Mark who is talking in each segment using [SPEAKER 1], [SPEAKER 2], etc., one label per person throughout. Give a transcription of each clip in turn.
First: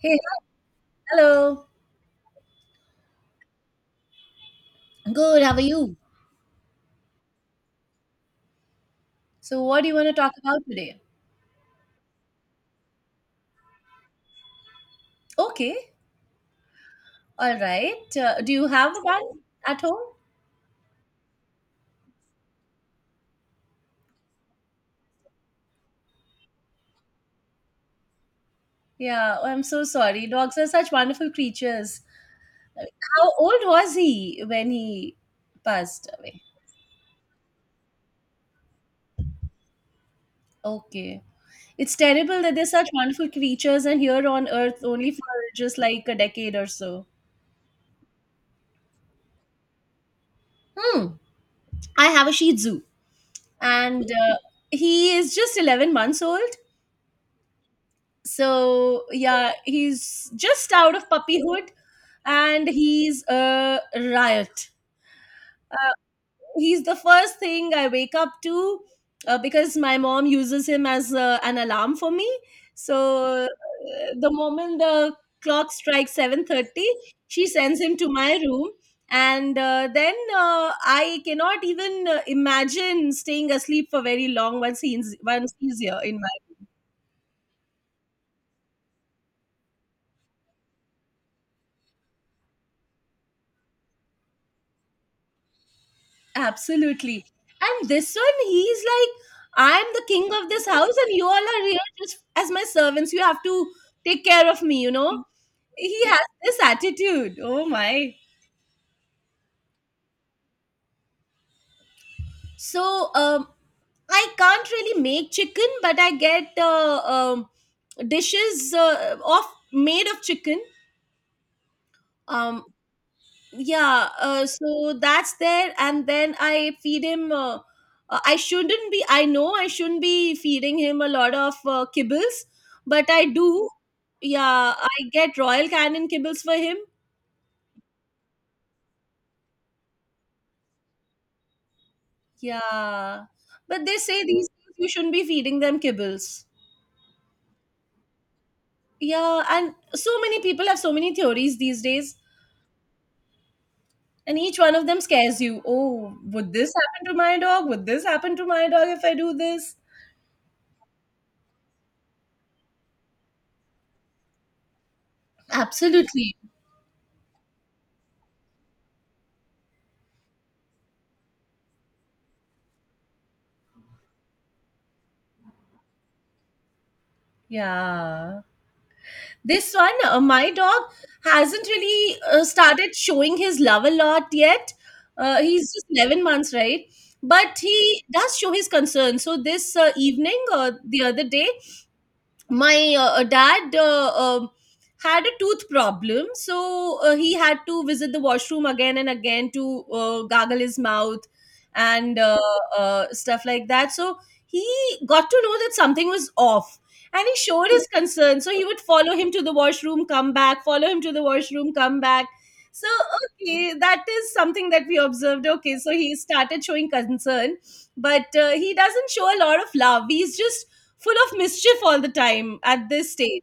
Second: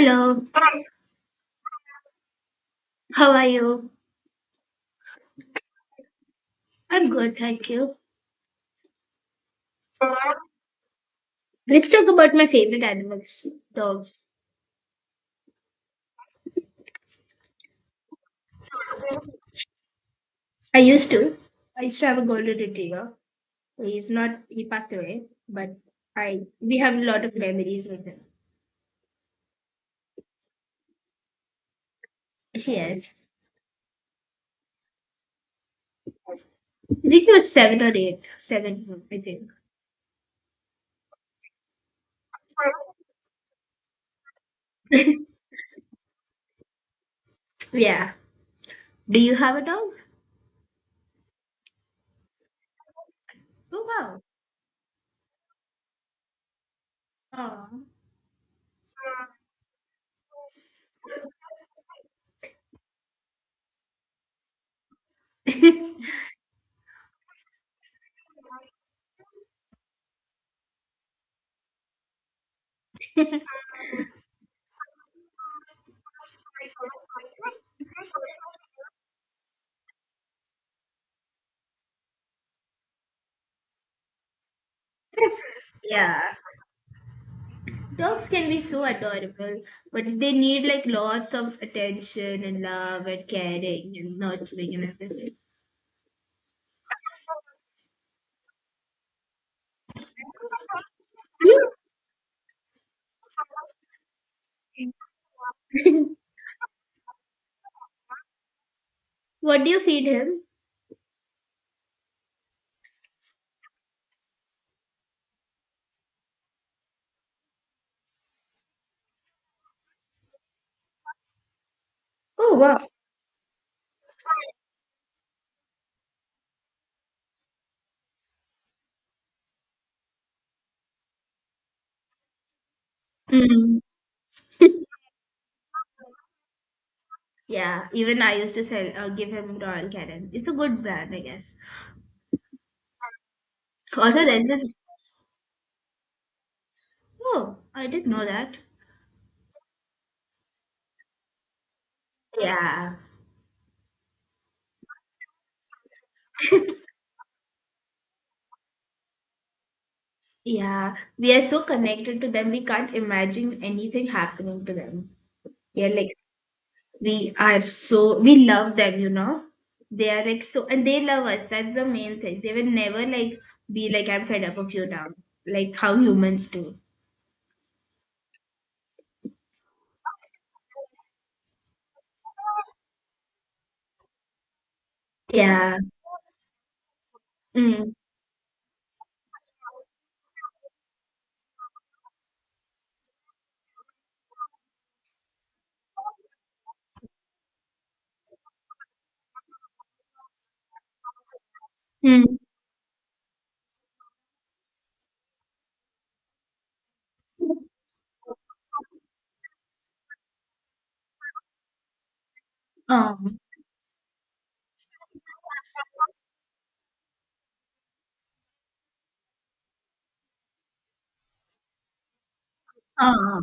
[SPEAKER 1] Hey, hello.
[SPEAKER 2] how are you?
[SPEAKER 1] Good, how are you?
[SPEAKER 2] I'm good, thank you.
[SPEAKER 1] So, what do you want to talk about today?
[SPEAKER 2] Let's talk about my favorite animals, dogs.
[SPEAKER 1] Okay, all right. Do you have a one at home?
[SPEAKER 2] I used to. I used to have a golden retriever. He's not, he passed away, but we have a lot of memories with him.
[SPEAKER 1] Yeah, oh, I'm so sorry. Dogs are such wonderful creatures.
[SPEAKER 2] Yes.
[SPEAKER 1] How old was he when he passed away?
[SPEAKER 2] I think he was seven or eight. Seven, I think.
[SPEAKER 1] Okay. It's terrible that they're such wonderful creatures and here on earth only for just like a decade or so.
[SPEAKER 2] Yeah. Do you have a dog?
[SPEAKER 1] Hmm. I have a Shih Tzu.
[SPEAKER 2] Oh,
[SPEAKER 1] And
[SPEAKER 2] wow.
[SPEAKER 1] uh, he is just 11 months old,
[SPEAKER 2] Aw.
[SPEAKER 1] so yeah, he's just out of puppyhood and he's a riot. He's the first thing I wake up to, because my mom uses him as an alarm for me. so uh, the moment the clock strikes 7:30, she sends him to my room, and then I cannot even imagine staying asleep for very long once he's here in
[SPEAKER 2] Yeah.
[SPEAKER 1] my—
[SPEAKER 2] Dogs can be so adorable, but they need like lots of attention and love and caring and nurturing and everything.
[SPEAKER 1] Absolutely. And this one, he's like, I'm the king of this house, and you all are here just as my servants. You have to take care of me, you know? He has this attitude. Oh my.
[SPEAKER 2] What do you feed him?
[SPEAKER 1] So, I can't really make chicken, but I get dishes of made of chicken.
[SPEAKER 2] Oh,
[SPEAKER 1] Um,
[SPEAKER 2] wow.
[SPEAKER 1] yeah, so that's there, and then I feed him I know I shouldn't be feeding him a lot of kibbles, but I do.
[SPEAKER 2] Mm.
[SPEAKER 1] Yeah, I get Royal Canin kibbles for him.
[SPEAKER 2] Yeah, even I used to give him Royal Canin. It's a good brand, I guess.
[SPEAKER 1] Yeah, but they say
[SPEAKER 2] Also, there's
[SPEAKER 1] these
[SPEAKER 2] this.
[SPEAKER 1] days you shouldn't be feeding them kibbles.
[SPEAKER 2] Oh, I didn't know that.
[SPEAKER 1] Yeah, and so many people have so many theories these days,
[SPEAKER 2] Yeah,
[SPEAKER 1] and each one of them scares you. Oh, would this happen to my dog would this happen to my dog if I do this?
[SPEAKER 2] yeah. We are so connected to them. We can't imagine anything happening to them. Yeah, like
[SPEAKER 1] Absolutely.
[SPEAKER 2] we are so we love them. They are like so, and they love us. That's the main thing. They will never like be like I'm fed up of you now, like how humans do.
[SPEAKER 1] Yeah. This one, my dog hasn't really started showing his love a lot yet. He's
[SPEAKER 2] Yeah.
[SPEAKER 1] just 11 months, right? But
[SPEAKER 2] Mm.
[SPEAKER 1] he does show his concern. So this evening or the other day, my dad had a tooth problem, so he had to visit the washroom again and again to gargle his mouth and
[SPEAKER 2] Mm.
[SPEAKER 1] stuff like that. So he got to know that something was off. And he showed his concern. So he would follow him to the washroom, come back, follow him to the washroom, come back. So, okay, that is something that we observed. Okay, so he started showing concern, but he doesn't show a lot of love. He's just full of mischief all the time at this stage.
[SPEAKER 2] Oh.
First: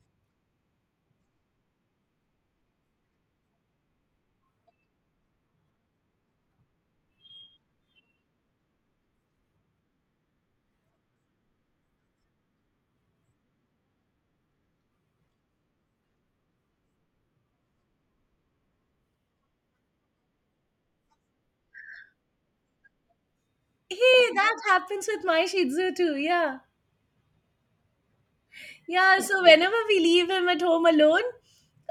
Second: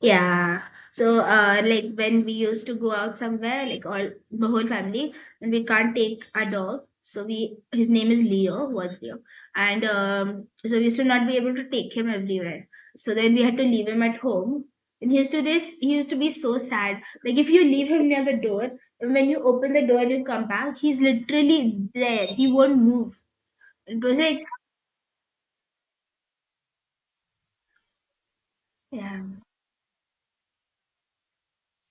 [SPEAKER 2] Yeah. So, like when we used to go out somewhere, like all the whole family, and we can't take our dog. So we, his name is Leo, was Leo, and so we used to not be able to take him everywhere. So then we had to leave him at home. And he used to be so sad. Like if you leave him near the door, and when you open the door and you come back, he's literally there. He won't move. It was
[SPEAKER 1] Hey,
[SPEAKER 2] like,
[SPEAKER 1] that happens with my Shih Tzu too. Yeah. Yeah.
[SPEAKER 2] yeah,
[SPEAKER 1] So whenever we leave him at home alone,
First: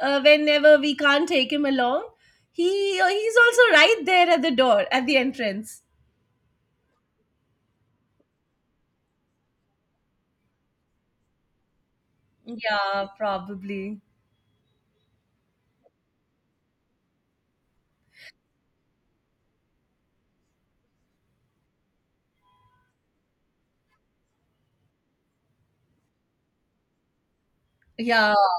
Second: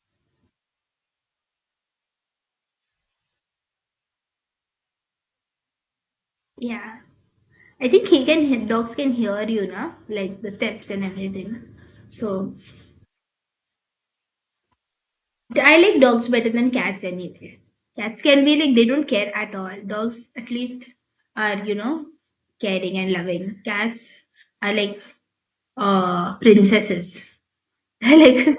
[SPEAKER 1] whenever we can't take him along, he he's also right there at the door at the entrance.
[SPEAKER 2] yeah. I think he can dogs can hear you na, like the steps and everything. So
[SPEAKER 1] Yeah, probably.
[SPEAKER 2] I like dogs better than cats anyway. Cats can be like they don't care at all. Dogs at least are caring and loving. Cats are like princesses. They're
[SPEAKER 1] Yeah.
[SPEAKER 2] like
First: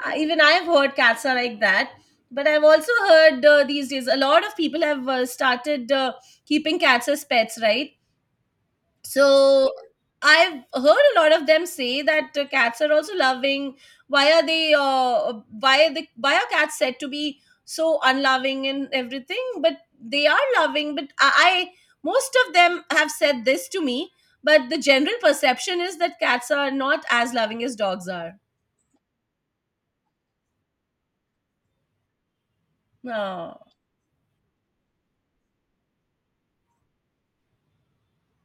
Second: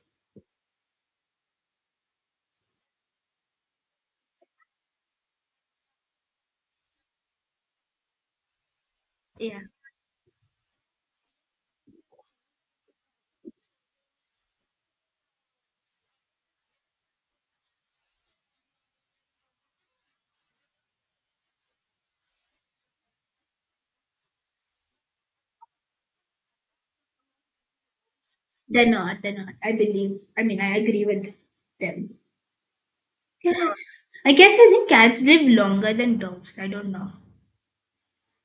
[SPEAKER 1] Even I've heard cats are like that. But I've also heard these days a lot of people have started keeping cats as pets, right?
[SPEAKER 2] Yeah,
[SPEAKER 1] So I've heard a lot of them say that cats are also loving. Why are they? Why are the why are cats said to be so unloving and everything? But they are loving. But I, most of them have said this to me. But the general perception is that cats are not as loving as dogs are.
[SPEAKER 2] they're not. They're not. I believe. I mean, I agree with them.
[SPEAKER 1] Oh,
[SPEAKER 2] Cats. I guess I think cats live longer than dogs. I don't know.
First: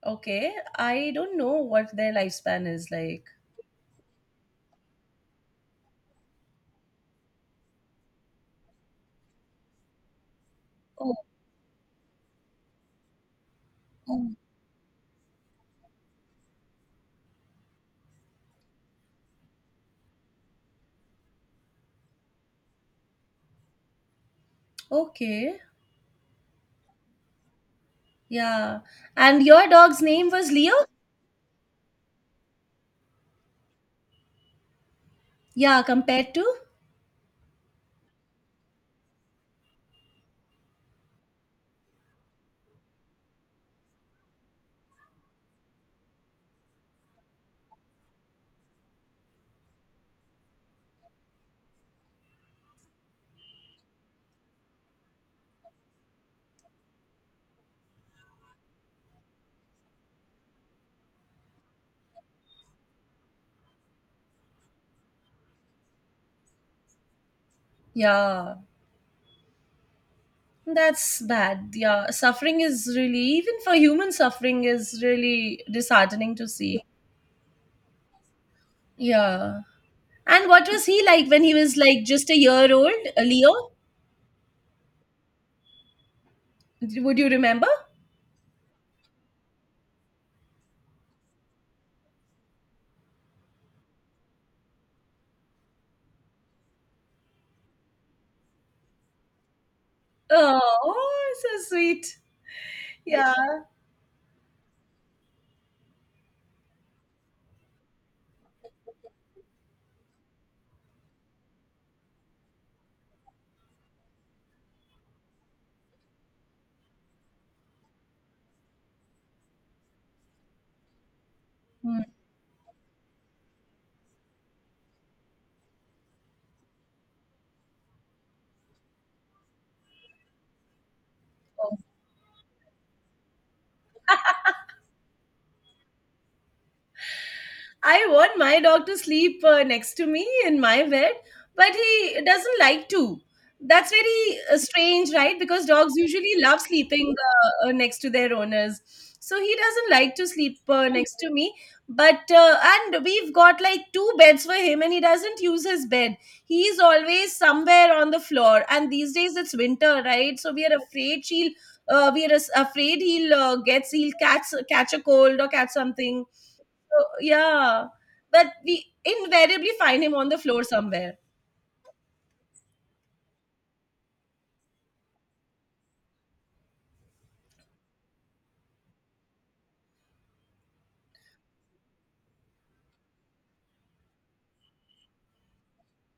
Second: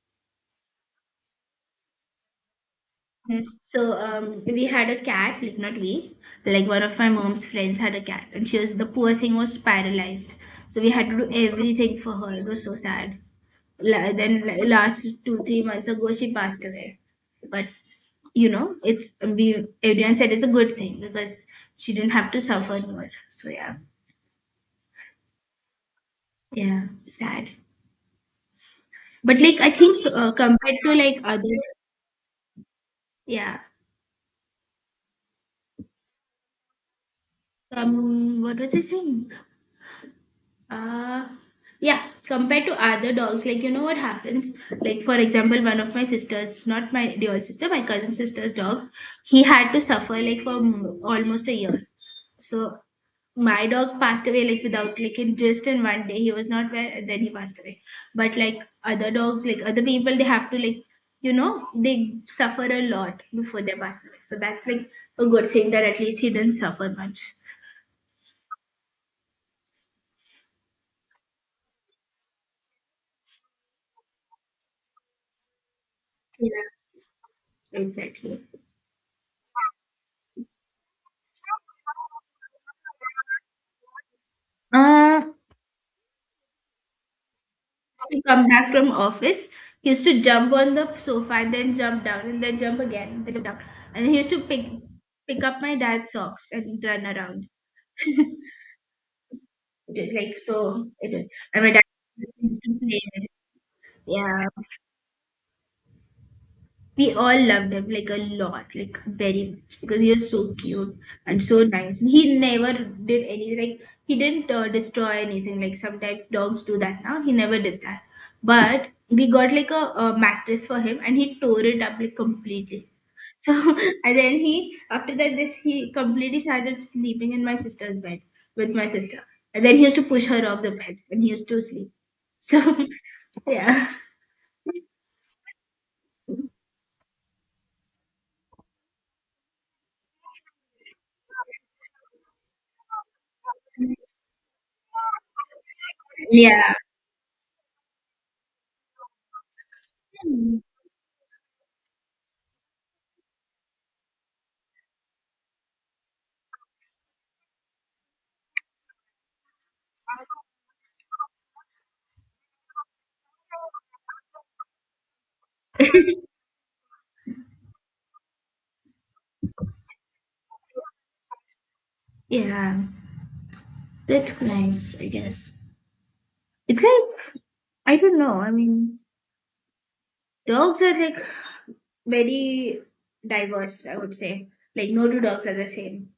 [SPEAKER 1] okay. I don't know what their lifespan is like.
[SPEAKER 2] So we had a cat, like not we, like one of my mom's friends had a cat, and she was the poor thing was paralyzed. So we had
[SPEAKER 1] Oh,
[SPEAKER 2] to do everything for her. It was so sad. La-
[SPEAKER 1] oh,
[SPEAKER 2] then la- last two three months ago, she passed away. But you know, it's we everyone said it's a good thing because she didn't have to suffer anymore. So yeah,
[SPEAKER 1] okay.
[SPEAKER 2] yeah, sad.
[SPEAKER 1] Yeah.
[SPEAKER 2] But
[SPEAKER 1] And
[SPEAKER 2] like
[SPEAKER 1] your
[SPEAKER 2] I
[SPEAKER 1] dog's
[SPEAKER 2] think
[SPEAKER 1] name was Leo?
[SPEAKER 2] compared to like other, yeah.
[SPEAKER 1] Yeah, compared to?
[SPEAKER 2] What was I saying? Uh, yeah, compared to other dogs, like you know what happens? Like for example, one of my sisters, not my dear sister, my cousin sister's dog, he had to suffer like for almost a year. So my dog passed away like without like in one day. He was not well, and then he passed away. But like other dogs, like other people, they have to like you know they suffer a lot before they pass away. So that's like a good thing that at least he didn't suffer much.
[SPEAKER 1] Yeah, that's bad. Yeah, suffering is really, even for human suffering, is really disheartening to see.
[SPEAKER 2] Yeah, exactly.
[SPEAKER 1] Yeah. And what was he like when he was like just a year old, Leo?
[SPEAKER 2] Uh,
[SPEAKER 1] Would you remember?
[SPEAKER 2] we come back from office, he used to jump on the sofa and then jump down and then jump again and then jump down. And he used to pick up my dad's socks and run around. It was like, so it was,
[SPEAKER 1] Oh, so
[SPEAKER 2] and my dad
[SPEAKER 1] sweet.
[SPEAKER 2] used to play with it.
[SPEAKER 1] Yeah.
[SPEAKER 2] Yeah. We all loved him like a lot, like very much, because he was so cute and so nice. He never did anything, like, he didn't destroy anything. Like, sometimes dogs do that now. He never did that. But we got like a mattress for him and he tore it up
[SPEAKER 1] Hmm.
[SPEAKER 2] like completely. So, and then he, after that, this he completely started sleeping in my sister's bed with my sister. And then he used to push her off the bed and he used to sleep. So, yeah.
[SPEAKER 1] I want my dog to sleep next to me in my bed, but he doesn't like to. That's very strange, right? Because dogs usually love
[SPEAKER 2] Yeah.
[SPEAKER 1] sleeping next to their owners. So he doesn't like to sleep next to me. But, and we've got like two beds for him, and he doesn't use his bed. He's always somewhere on the floor. And these days it's winter, right? So we are afraid she'll— we are afraid he'll catch a cold or catch something, so, yeah, but we invariably find him on the floor somewhere.
[SPEAKER 2] Yeah, that's nice, I guess. It's like, I don't know. I mean, dogs are like very diverse, I would say. Like, no two dogs are the same.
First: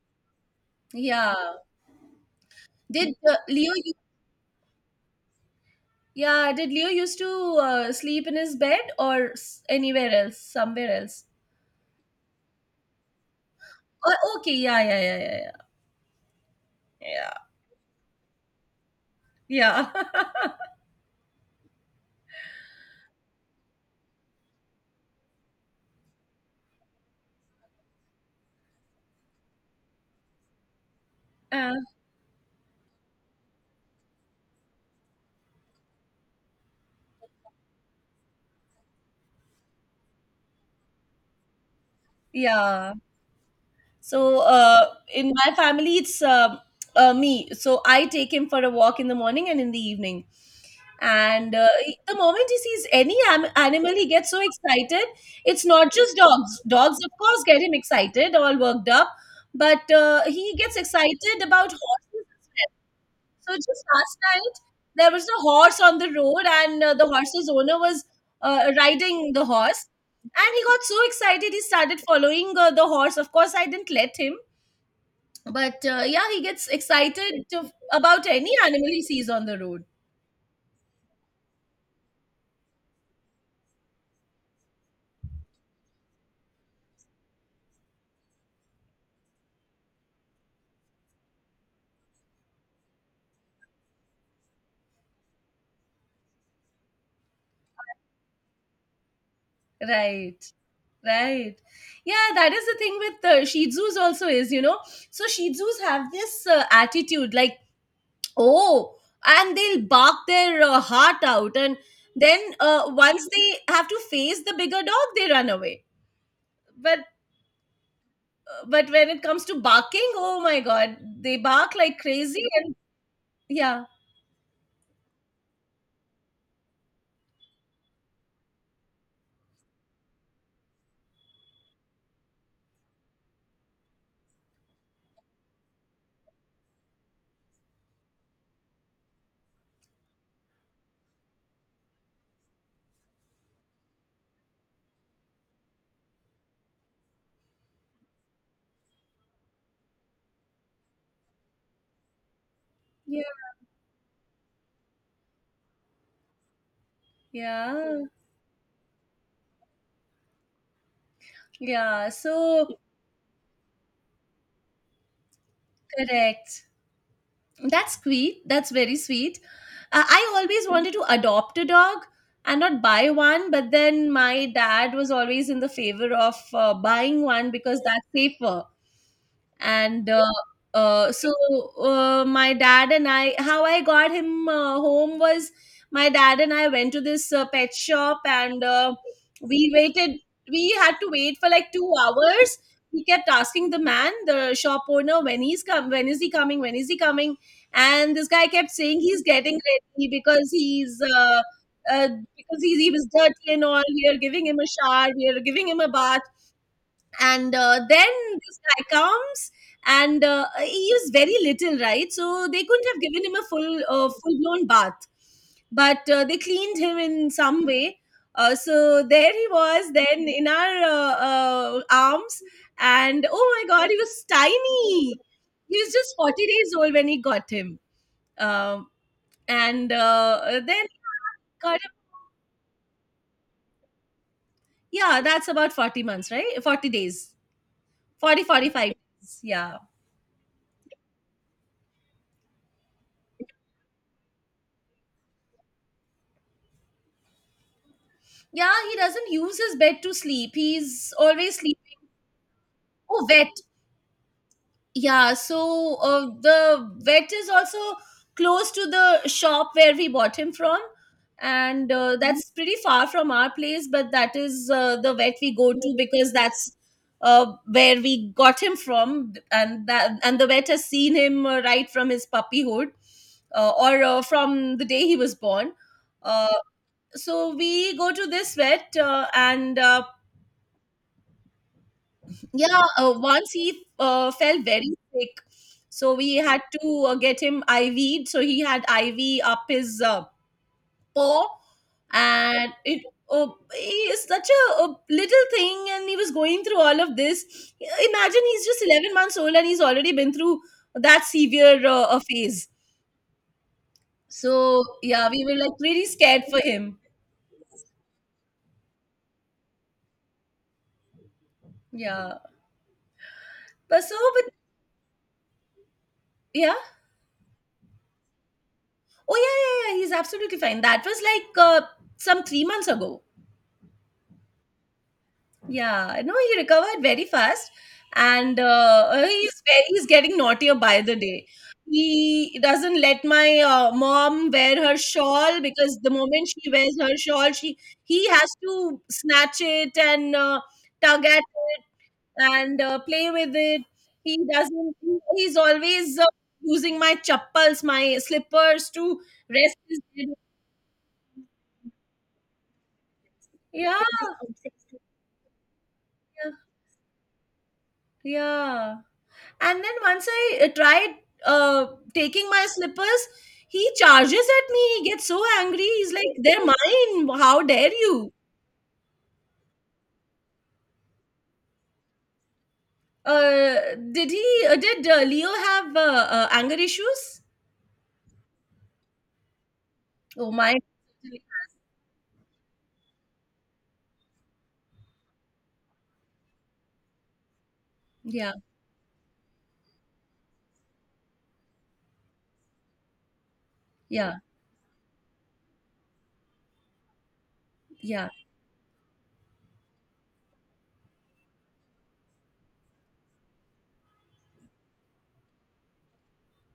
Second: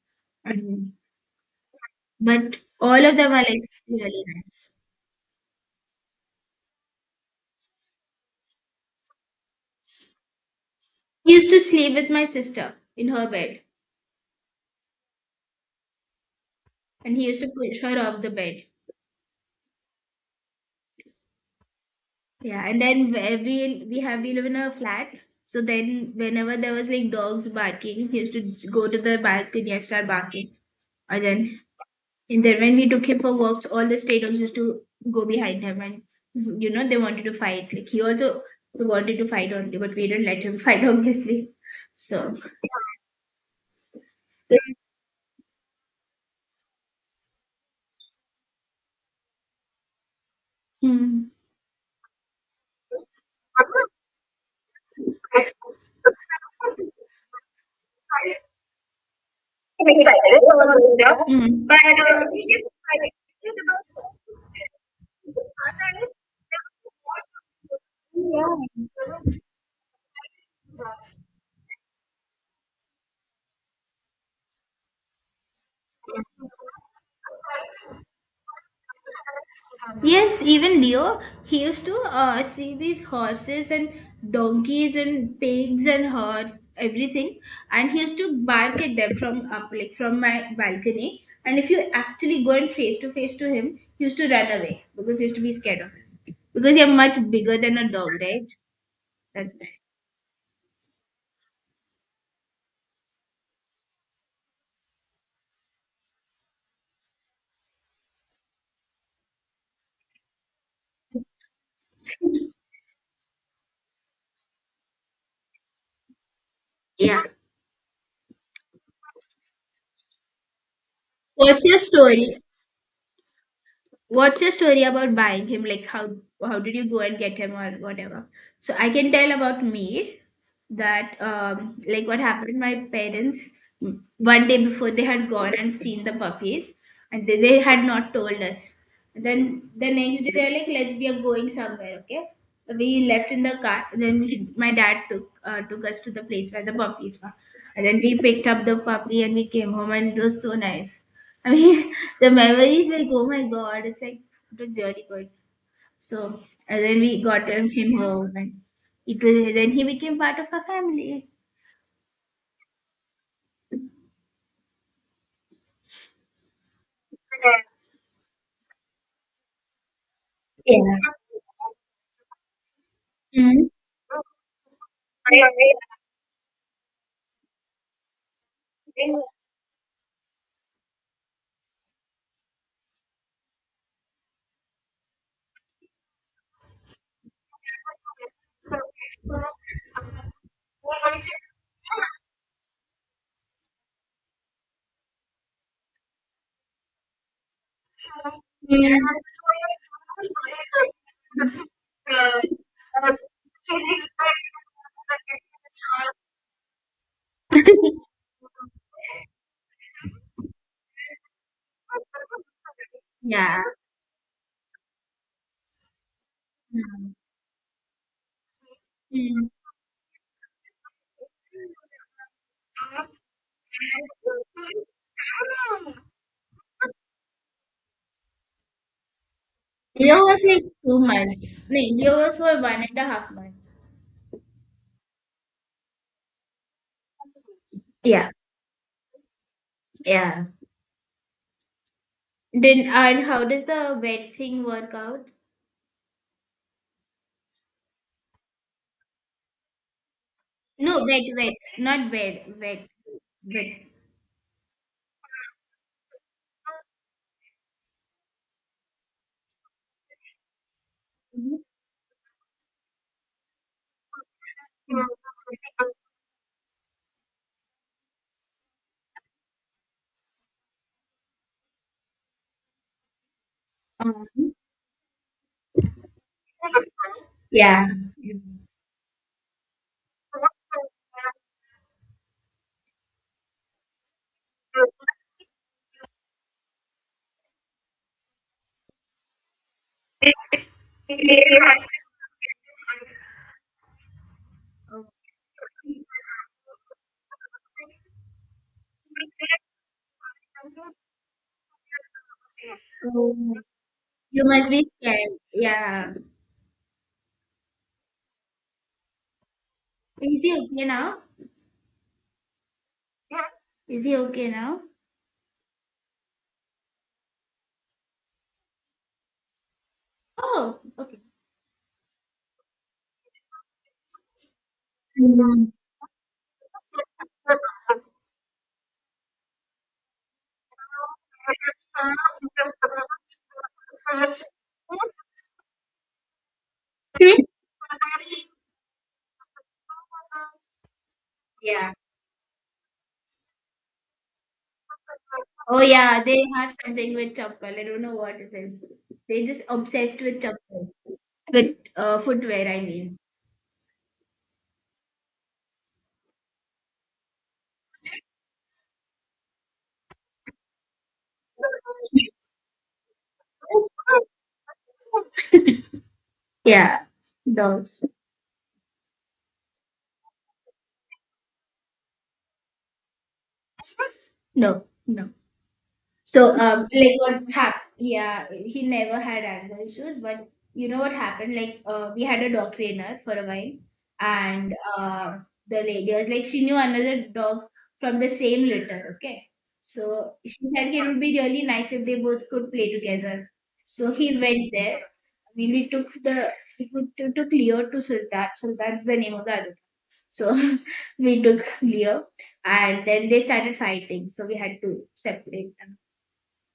[SPEAKER 2] And,
[SPEAKER 1] Yeah.
[SPEAKER 2] but all
[SPEAKER 1] Did
[SPEAKER 2] of them are like
[SPEAKER 1] Leo?
[SPEAKER 2] really nice.
[SPEAKER 1] Yeah, did Leo used to sleep in his bed or anywhere else, somewhere else?
[SPEAKER 2] He used to sleep with my sister in her bed,
[SPEAKER 1] Oh, okay. Yeah, yeah, yeah, yeah, yeah,
[SPEAKER 2] and he
[SPEAKER 1] yeah,
[SPEAKER 2] used to push her off the bed. Yeah, and then where we live in a flat, so then whenever there was like dogs barking, he used to go to the balcony and start barking, and then
[SPEAKER 1] yeah.
[SPEAKER 2] And then when we took him for walks, all the stray dogs used to go behind him, and you know they wanted to fight. Like he also wanted to fight only, but we didn't let him fight, obviously. So
[SPEAKER 1] Yeah. So
[SPEAKER 2] this.
[SPEAKER 1] in my family, it's me. So I take him for a walk in the morning and in the evening.
[SPEAKER 2] Mm,
[SPEAKER 1] And the moment he sees any animal, he gets so excited. It's not just dogs. Dogs, of course, get him excited, all worked up. But he gets excited
[SPEAKER 2] mm.
[SPEAKER 1] about horses as well. So just last night, there was a horse on the road, and the horse's owner was riding the horse. And he got so excited, he started following the horse. Of course, I didn't let him, but yeah, he gets excited to, about any animal he sees on the road.
[SPEAKER 2] Yes, even Leo, he used to see these horses and donkeys and pigs and herds, everything, and he used to bark at them from up, like from my balcony. And if you actually go and face to face to him, he used to run away because he used to be scared of him. Because you're much bigger than a dog, right? That's bad.
[SPEAKER 1] Right, right. Yeah, that is the thing with Shih Tzus also is, you know. So Shih Tzus have this attitude like, oh, and they'll bark their heart out. And then once they have to face the bigger dog, they run away. But but when it comes to barking, oh my God, they
[SPEAKER 2] What's
[SPEAKER 1] bark
[SPEAKER 2] your
[SPEAKER 1] like
[SPEAKER 2] story?
[SPEAKER 1] crazy. And yeah,
[SPEAKER 2] About buying him, like how did you go and get him or whatever. So I can tell about me that like what happened. My parents, one day before, they had gone and seen the puppies, and they had not told us. And then the next day they're like, let's, we are going somewhere, okay. We left in the car, then my dad took us to the place where the puppies were, and then we picked up the puppy and we came home and it was so nice. I mean, the memories, like,
[SPEAKER 1] yeah,
[SPEAKER 2] oh my god, it's like it was really good. So, and then we got him
[SPEAKER 1] yeah,
[SPEAKER 2] home, and it was then he became part of our family.
[SPEAKER 1] yeah. So correct. That's sweet. That's very sweet. I always wanted to
[SPEAKER 2] Yeah.
[SPEAKER 1] adopt a dog and not buy one,
[SPEAKER 2] Mm.
[SPEAKER 1] but then my dad was always in the favor of buying one because that's safer and so my dad and I, how I got him home, was my dad and I went to this pet shop, and uh, we waited we had to wait for like 2 hours. We kept asking the man, the shop owner, when he's come when is he coming when is he coming, and this guy kept
[SPEAKER 2] Mm.
[SPEAKER 1] saying he's getting ready because he's uh, he was dirty and all. We are giving him a shower we are giving him a bath And then this guy comes, and he used very little, right, so they couldn't have given him a
[SPEAKER 2] Yeah.
[SPEAKER 1] full blown bath, but they cleaned him in some way. So there he
[SPEAKER 2] Mm.
[SPEAKER 1] was, then, in our arms, and oh my God, he was tiny. He was just 40 days old when he got him. um, and
[SPEAKER 2] Leo was like
[SPEAKER 1] then
[SPEAKER 2] 2 months.
[SPEAKER 1] got
[SPEAKER 2] No,
[SPEAKER 1] him.
[SPEAKER 2] Leo was for 1.5 months.
[SPEAKER 1] Yeah, that's about 40 months, right? 40 days.
[SPEAKER 2] Yeah.
[SPEAKER 1] 40, 45 days. Yeah.
[SPEAKER 2] Yeah. Then, and how does the wet thing work out?
[SPEAKER 1] Yeah, he doesn't use his bed to sleep.
[SPEAKER 2] No,
[SPEAKER 1] He's
[SPEAKER 2] wet, wet,
[SPEAKER 1] always sleeping.
[SPEAKER 2] not wet, wet.
[SPEAKER 1] Oh, wet. Yeah, so the vet is also close to the shop where we bought him from. And that's pretty far from our place, but that is the vet we go to because that's where we got him from. And, that, and the vet has seen him right from his puppyhood or from the day he was born. Uh, so
[SPEAKER 2] Yeah.
[SPEAKER 1] we go to this vet and yeah, once he felt very sick, so we had to get him IV'd, so he had IV up his paw. And it uh, he is such a little thing, and he was going through all of this. Imagine, he's just 11 months old and he's already been through that severe a phase.
[SPEAKER 2] You must
[SPEAKER 1] So
[SPEAKER 2] be scared.
[SPEAKER 1] yeah, we were like really
[SPEAKER 2] Yeah.
[SPEAKER 1] scared for him.
[SPEAKER 2] Is he okay now?
[SPEAKER 1] Yeah, but
[SPEAKER 2] Is
[SPEAKER 1] so
[SPEAKER 2] he okay
[SPEAKER 1] but
[SPEAKER 2] now?
[SPEAKER 1] yeah. Oh yeah, yeah, yeah, he's absolutely fine.
[SPEAKER 2] Oh,
[SPEAKER 1] That was
[SPEAKER 2] okay.
[SPEAKER 1] like some 3 months ago.
[SPEAKER 2] Mhm.
[SPEAKER 1] Yeah, no, he recovered very fast, and he's very, he's getting naughtier by the day. He doesn't let my mom wear her shawl, because the moment she wears her
[SPEAKER 2] Hmm?
[SPEAKER 1] shawl, she— he has to snatch it and tug at it
[SPEAKER 2] Yeah.
[SPEAKER 1] and play with it. He doesn't. He- He's
[SPEAKER 2] Oh
[SPEAKER 1] always
[SPEAKER 2] yeah, they have
[SPEAKER 1] using
[SPEAKER 2] something
[SPEAKER 1] my
[SPEAKER 2] with Chappal.
[SPEAKER 1] chappals,
[SPEAKER 2] I don't know
[SPEAKER 1] my
[SPEAKER 2] what it is.
[SPEAKER 1] slippers, to
[SPEAKER 2] They just
[SPEAKER 1] rest his
[SPEAKER 2] obsessed
[SPEAKER 1] head.
[SPEAKER 2] with Chappal. With footwear, I mean.
[SPEAKER 1] Yeah, yeah. Yeah. And then once I tried uh, taking my slippers, he charges at me. He gets so angry. He's like, "They're
[SPEAKER 2] Yeah.
[SPEAKER 1] mine. How dare
[SPEAKER 2] Dogs.
[SPEAKER 1] you?" Did he?
[SPEAKER 2] No.
[SPEAKER 1] Did
[SPEAKER 2] No.
[SPEAKER 1] Leo have
[SPEAKER 2] So,
[SPEAKER 1] anger
[SPEAKER 2] like
[SPEAKER 1] issues?
[SPEAKER 2] what happened? Yeah, he never had anger issues, but
[SPEAKER 1] Oh my.
[SPEAKER 2] you know what happened? Like, we had a dog trainer for a while, and the lady was like, she knew another dog from the
[SPEAKER 1] Yeah,
[SPEAKER 2] same litter. Okay, so she said it would be really nice if they both could play together. So he
[SPEAKER 1] yeah,
[SPEAKER 2] went there. I mean, we took Leo to
[SPEAKER 1] yeah.
[SPEAKER 2] Sultan. Sultan's the name of the other. So we took Leo, and then they started fighting. So we had to separate them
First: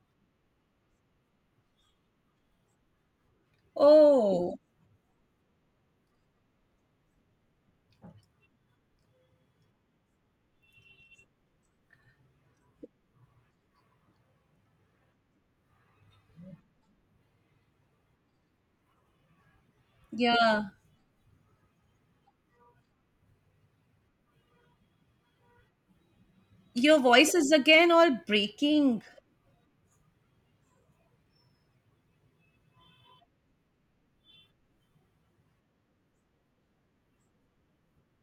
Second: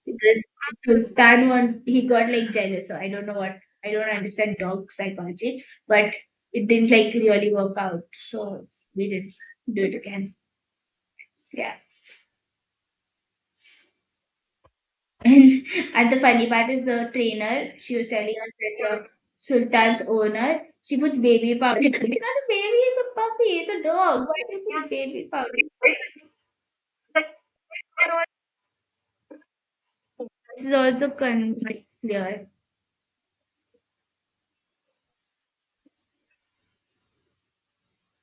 [SPEAKER 2] because Sultan one he got like jealous. So I don't know what, I don't understand
[SPEAKER 1] Oh,
[SPEAKER 2] dog psychology, but it didn't like really work out. So we didn't do it again. Yeah. And at the funny part is the trainer, she was telling us that the Sultan's owner,
[SPEAKER 1] yeah.
[SPEAKER 2] she puts baby powder. It's not a baby, it's a puppy, it's a dog. Why do you put baby powder?
[SPEAKER 1] Your voice is again all breaking.
[SPEAKER 2] This is also like, clear.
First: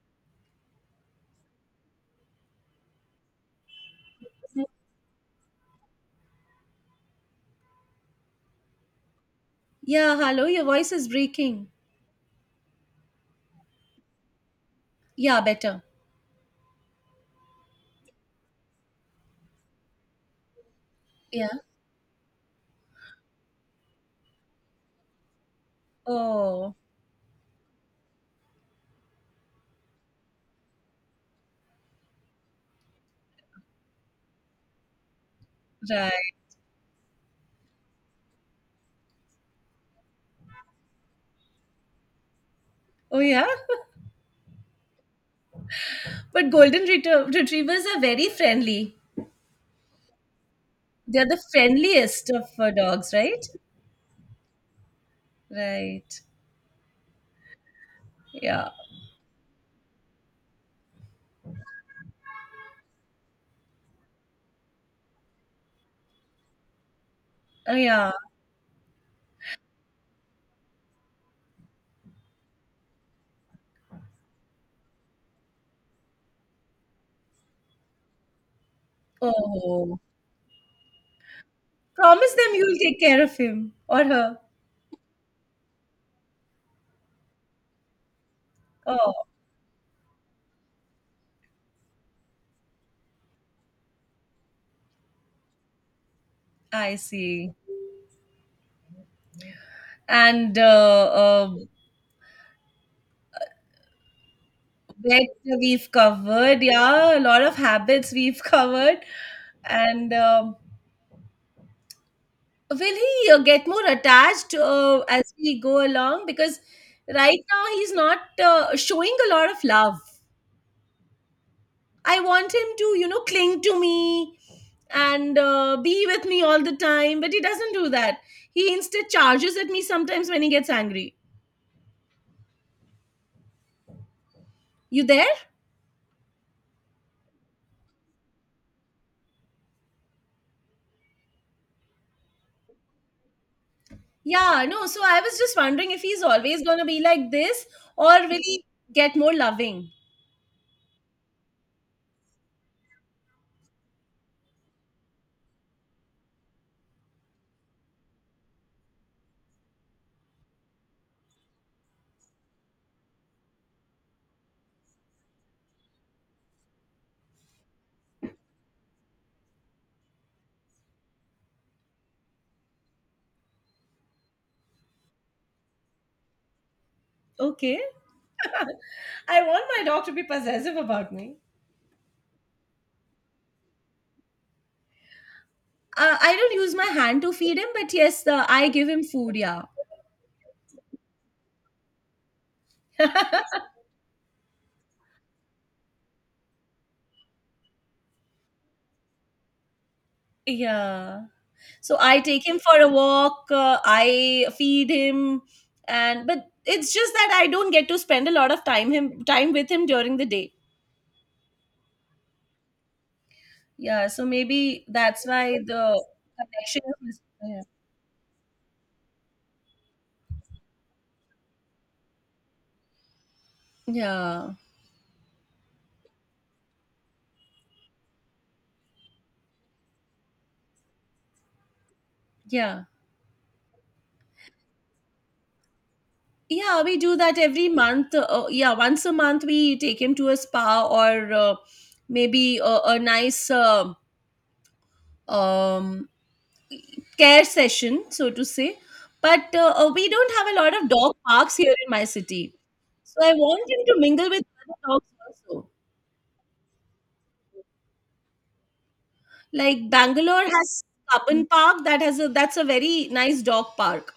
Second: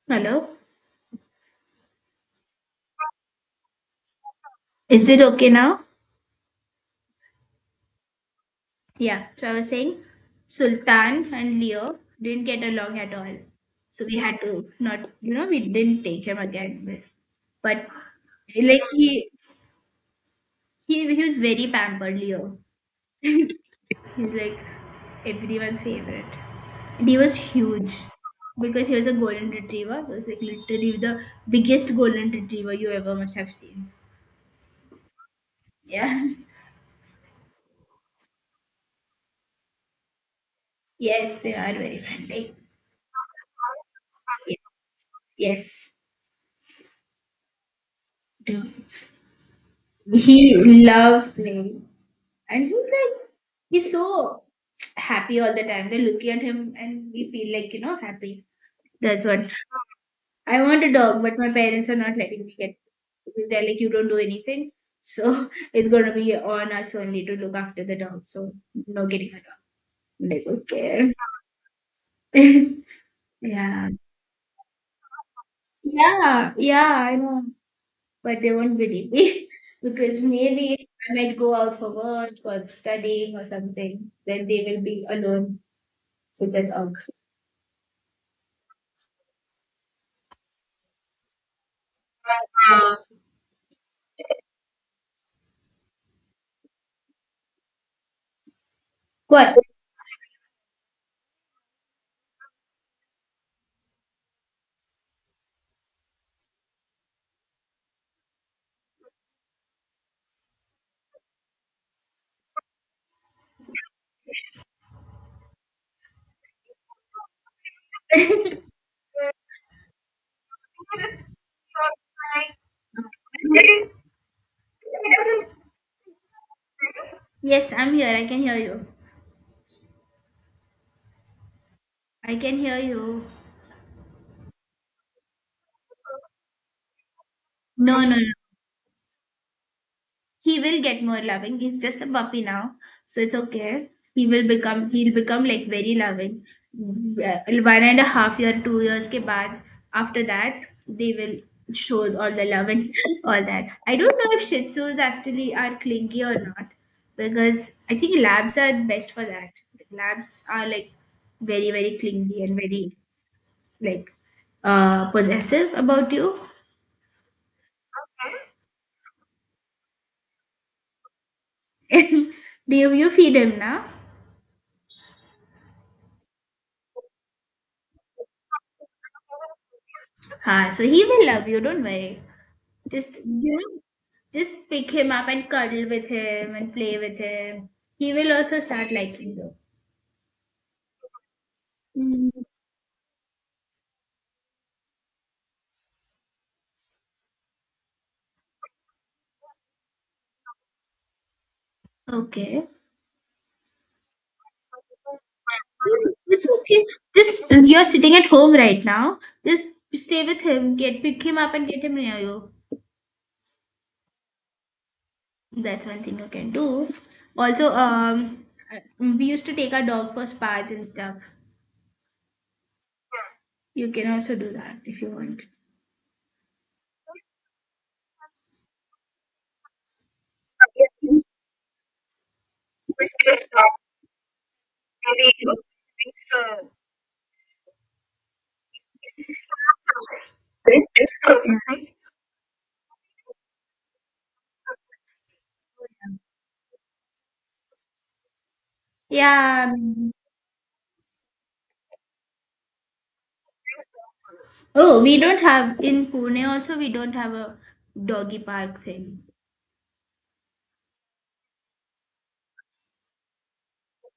[SPEAKER 2] Hello? Is it okay now? Yeah, so I was saying
[SPEAKER 1] Yeah, hello. Your voice is
[SPEAKER 2] Sultan and
[SPEAKER 1] breaking.
[SPEAKER 2] Leo didn't get along at all. So we had to not,
[SPEAKER 1] Yeah,
[SPEAKER 2] we
[SPEAKER 1] better.
[SPEAKER 2] didn't take him again. But like he was
[SPEAKER 1] Yeah.
[SPEAKER 2] very pampered, Leo. He's like everyone's favorite.
[SPEAKER 1] Oh,
[SPEAKER 2] And he was huge because he was a golden retriever. He was like literally the biggest golden retriever you ever must have seen.
[SPEAKER 1] right.
[SPEAKER 2] Yeah. Yes, they are very friendly.
[SPEAKER 1] Oh, yeah.
[SPEAKER 2] Yes,
[SPEAKER 1] But retrievers are very friendly.
[SPEAKER 2] dudes. He
[SPEAKER 1] They're
[SPEAKER 2] loved
[SPEAKER 1] the
[SPEAKER 2] playing.
[SPEAKER 1] friendliest of
[SPEAKER 2] And he's
[SPEAKER 1] dogs,
[SPEAKER 2] like,
[SPEAKER 1] right?
[SPEAKER 2] he's so happy all the time. We're
[SPEAKER 1] Right.
[SPEAKER 2] looking at him and we feel like, happy.
[SPEAKER 1] Yeah.
[SPEAKER 2] That's what I want a dog, but my parents are not letting me get because they're like, you don't do anything. So it's going to be on us only to look
[SPEAKER 1] Oh,
[SPEAKER 2] after the
[SPEAKER 1] yeah.
[SPEAKER 2] dog. So no getting a dog. I'm like, okay. Yeah. Yeah. Yeah. I know. But they won't believe me
[SPEAKER 1] Oh.
[SPEAKER 2] because maybe I might go out for work
[SPEAKER 1] Promise them
[SPEAKER 2] or
[SPEAKER 1] you'll take care of
[SPEAKER 2] studying or
[SPEAKER 1] him or
[SPEAKER 2] something.
[SPEAKER 1] her.
[SPEAKER 2] Then they will be alone with the dog.
[SPEAKER 1] Oh, I see.
[SPEAKER 2] What?
[SPEAKER 1] And vet we've covered. Yeah, a lot of habits we've covered. And Will he get more attached as we go along? Because right now he's not showing a lot of love. I want him to, you know, cling to me and be with me all the time, but he
[SPEAKER 2] Yes,
[SPEAKER 1] doesn't do
[SPEAKER 2] I'm here.
[SPEAKER 1] that.
[SPEAKER 2] I can hear
[SPEAKER 1] He
[SPEAKER 2] you.
[SPEAKER 1] instead charges at me sometimes when he gets angry.
[SPEAKER 2] I can hear you.
[SPEAKER 1] You there?
[SPEAKER 2] No, yes. No, no. He will get more loving. He's just a puppy now, so it's okay. He will
[SPEAKER 1] Yeah, no.
[SPEAKER 2] become.
[SPEAKER 1] So
[SPEAKER 2] He'll
[SPEAKER 1] I was
[SPEAKER 2] become
[SPEAKER 1] just
[SPEAKER 2] like
[SPEAKER 1] wondering
[SPEAKER 2] very
[SPEAKER 1] if he's
[SPEAKER 2] loving.
[SPEAKER 1] always going to be like
[SPEAKER 2] Yeah,
[SPEAKER 1] this
[SPEAKER 2] One and a
[SPEAKER 1] or will
[SPEAKER 2] half year,
[SPEAKER 1] he
[SPEAKER 2] 2 years
[SPEAKER 1] get
[SPEAKER 2] ke
[SPEAKER 1] more
[SPEAKER 2] baad.
[SPEAKER 1] loving?
[SPEAKER 2] After that, they will show all the love and all that. I don't know if Shih Tzus actually are clingy or not, because I think labs are best for that. Labs are like very, very clingy and very like possessive about you. Do you feed him now?
[SPEAKER 1] Okay. I want my dog to be
[SPEAKER 2] Ah,
[SPEAKER 1] possessive
[SPEAKER 2] so he
[SPEAKER 1] about
[SPEAKER 2] will
[SPEAKER 1] me.
[SPEAKER 2] love you, don't worry. Just you know, just pick him up and cuddle with
[SPEAKER 1] I don't
[SPEAKER 2] him and
[SPEAKER 1] use my
[SPEAKER 2] play with
[SPEAKER 1] hand to feed him,
[SPEAKER 2] him.
[SPEAKER 1] but
[SPEAKER 2] He
[SPEAKER 1] yes,
[SPEAKER 2] will also
[SPEAKER 1] I give
[SPEAKER 2] start
[SPEAKER 1] him food.
[SPEAKER 2] liking you.
[SPEAKER 1] Yeah.
[SPEAKER 2] Mm,
[SPEAKER 1] Yeah. So I take him
[SPEAKER 2] Okay.
[SPEAKER 1] for a walk, I feed him and but
[SPEAKER 2] It's okay.
[SPEAKER 1] it's just that I
[SPEAKER 2] Just
[SPEAKER 1] don't
[SPEAKER 2] you're
[SPEAKER 1] get to
[SPEAKER 2] sitting
[SPEAKER 1] spend
[SPEAKER 2] at
[SPEAKER 1] a lot
[SPEAKER 2] home
[SPEAKER 1] of
[SPEAKER 2] right
[SPEAKER 1] time
[SPEAKER 2] now.
[SPEAKER 1] him time
[SPEAKER 2] Just
[SPEAKER 1] with him during the
[SPEAKER 2] stay with
[SPEAKER 1] day.
[SPEAKER 2] him. Get Pick him up and get him near you.
[SPEAKER 1] Yeah, so maybe that's why
[SPEAKER 2] That's
[SPEAKER 1] the
[SPEAKER 2] one thing you can
[SPEAKER 1] connection
[SPEAKER 2] do.
[SPEAKER 1] is yeah.
[SPEAKER 2] Also, we used to take our dog for spas and stuff. You can also do
[SPEAKER 1] Yeah.
[SPEAKER 2] that if you want.
[SPEAKER 1] Yeah. Yeah, we do that every month. Yeah, once a month we take him to a spa or maybe a nice um care session, so to say. But
[SPEAKER 2] Yeah,
[SPEAKER 1] we don't have a lot of dog parks here in my city. So I want him to mingle with other
[SPEAKER 2] oh,
[SPEAKER 1] dogs
[SPEAKER 2] we don't
[SPEAKER 1] also.
[SPEAKER 2] have in Pune, also we don't have a doggy park thing.
[SPEAKER 1] Like Bangalore has Cabin Park that has a that's a very nice dog park.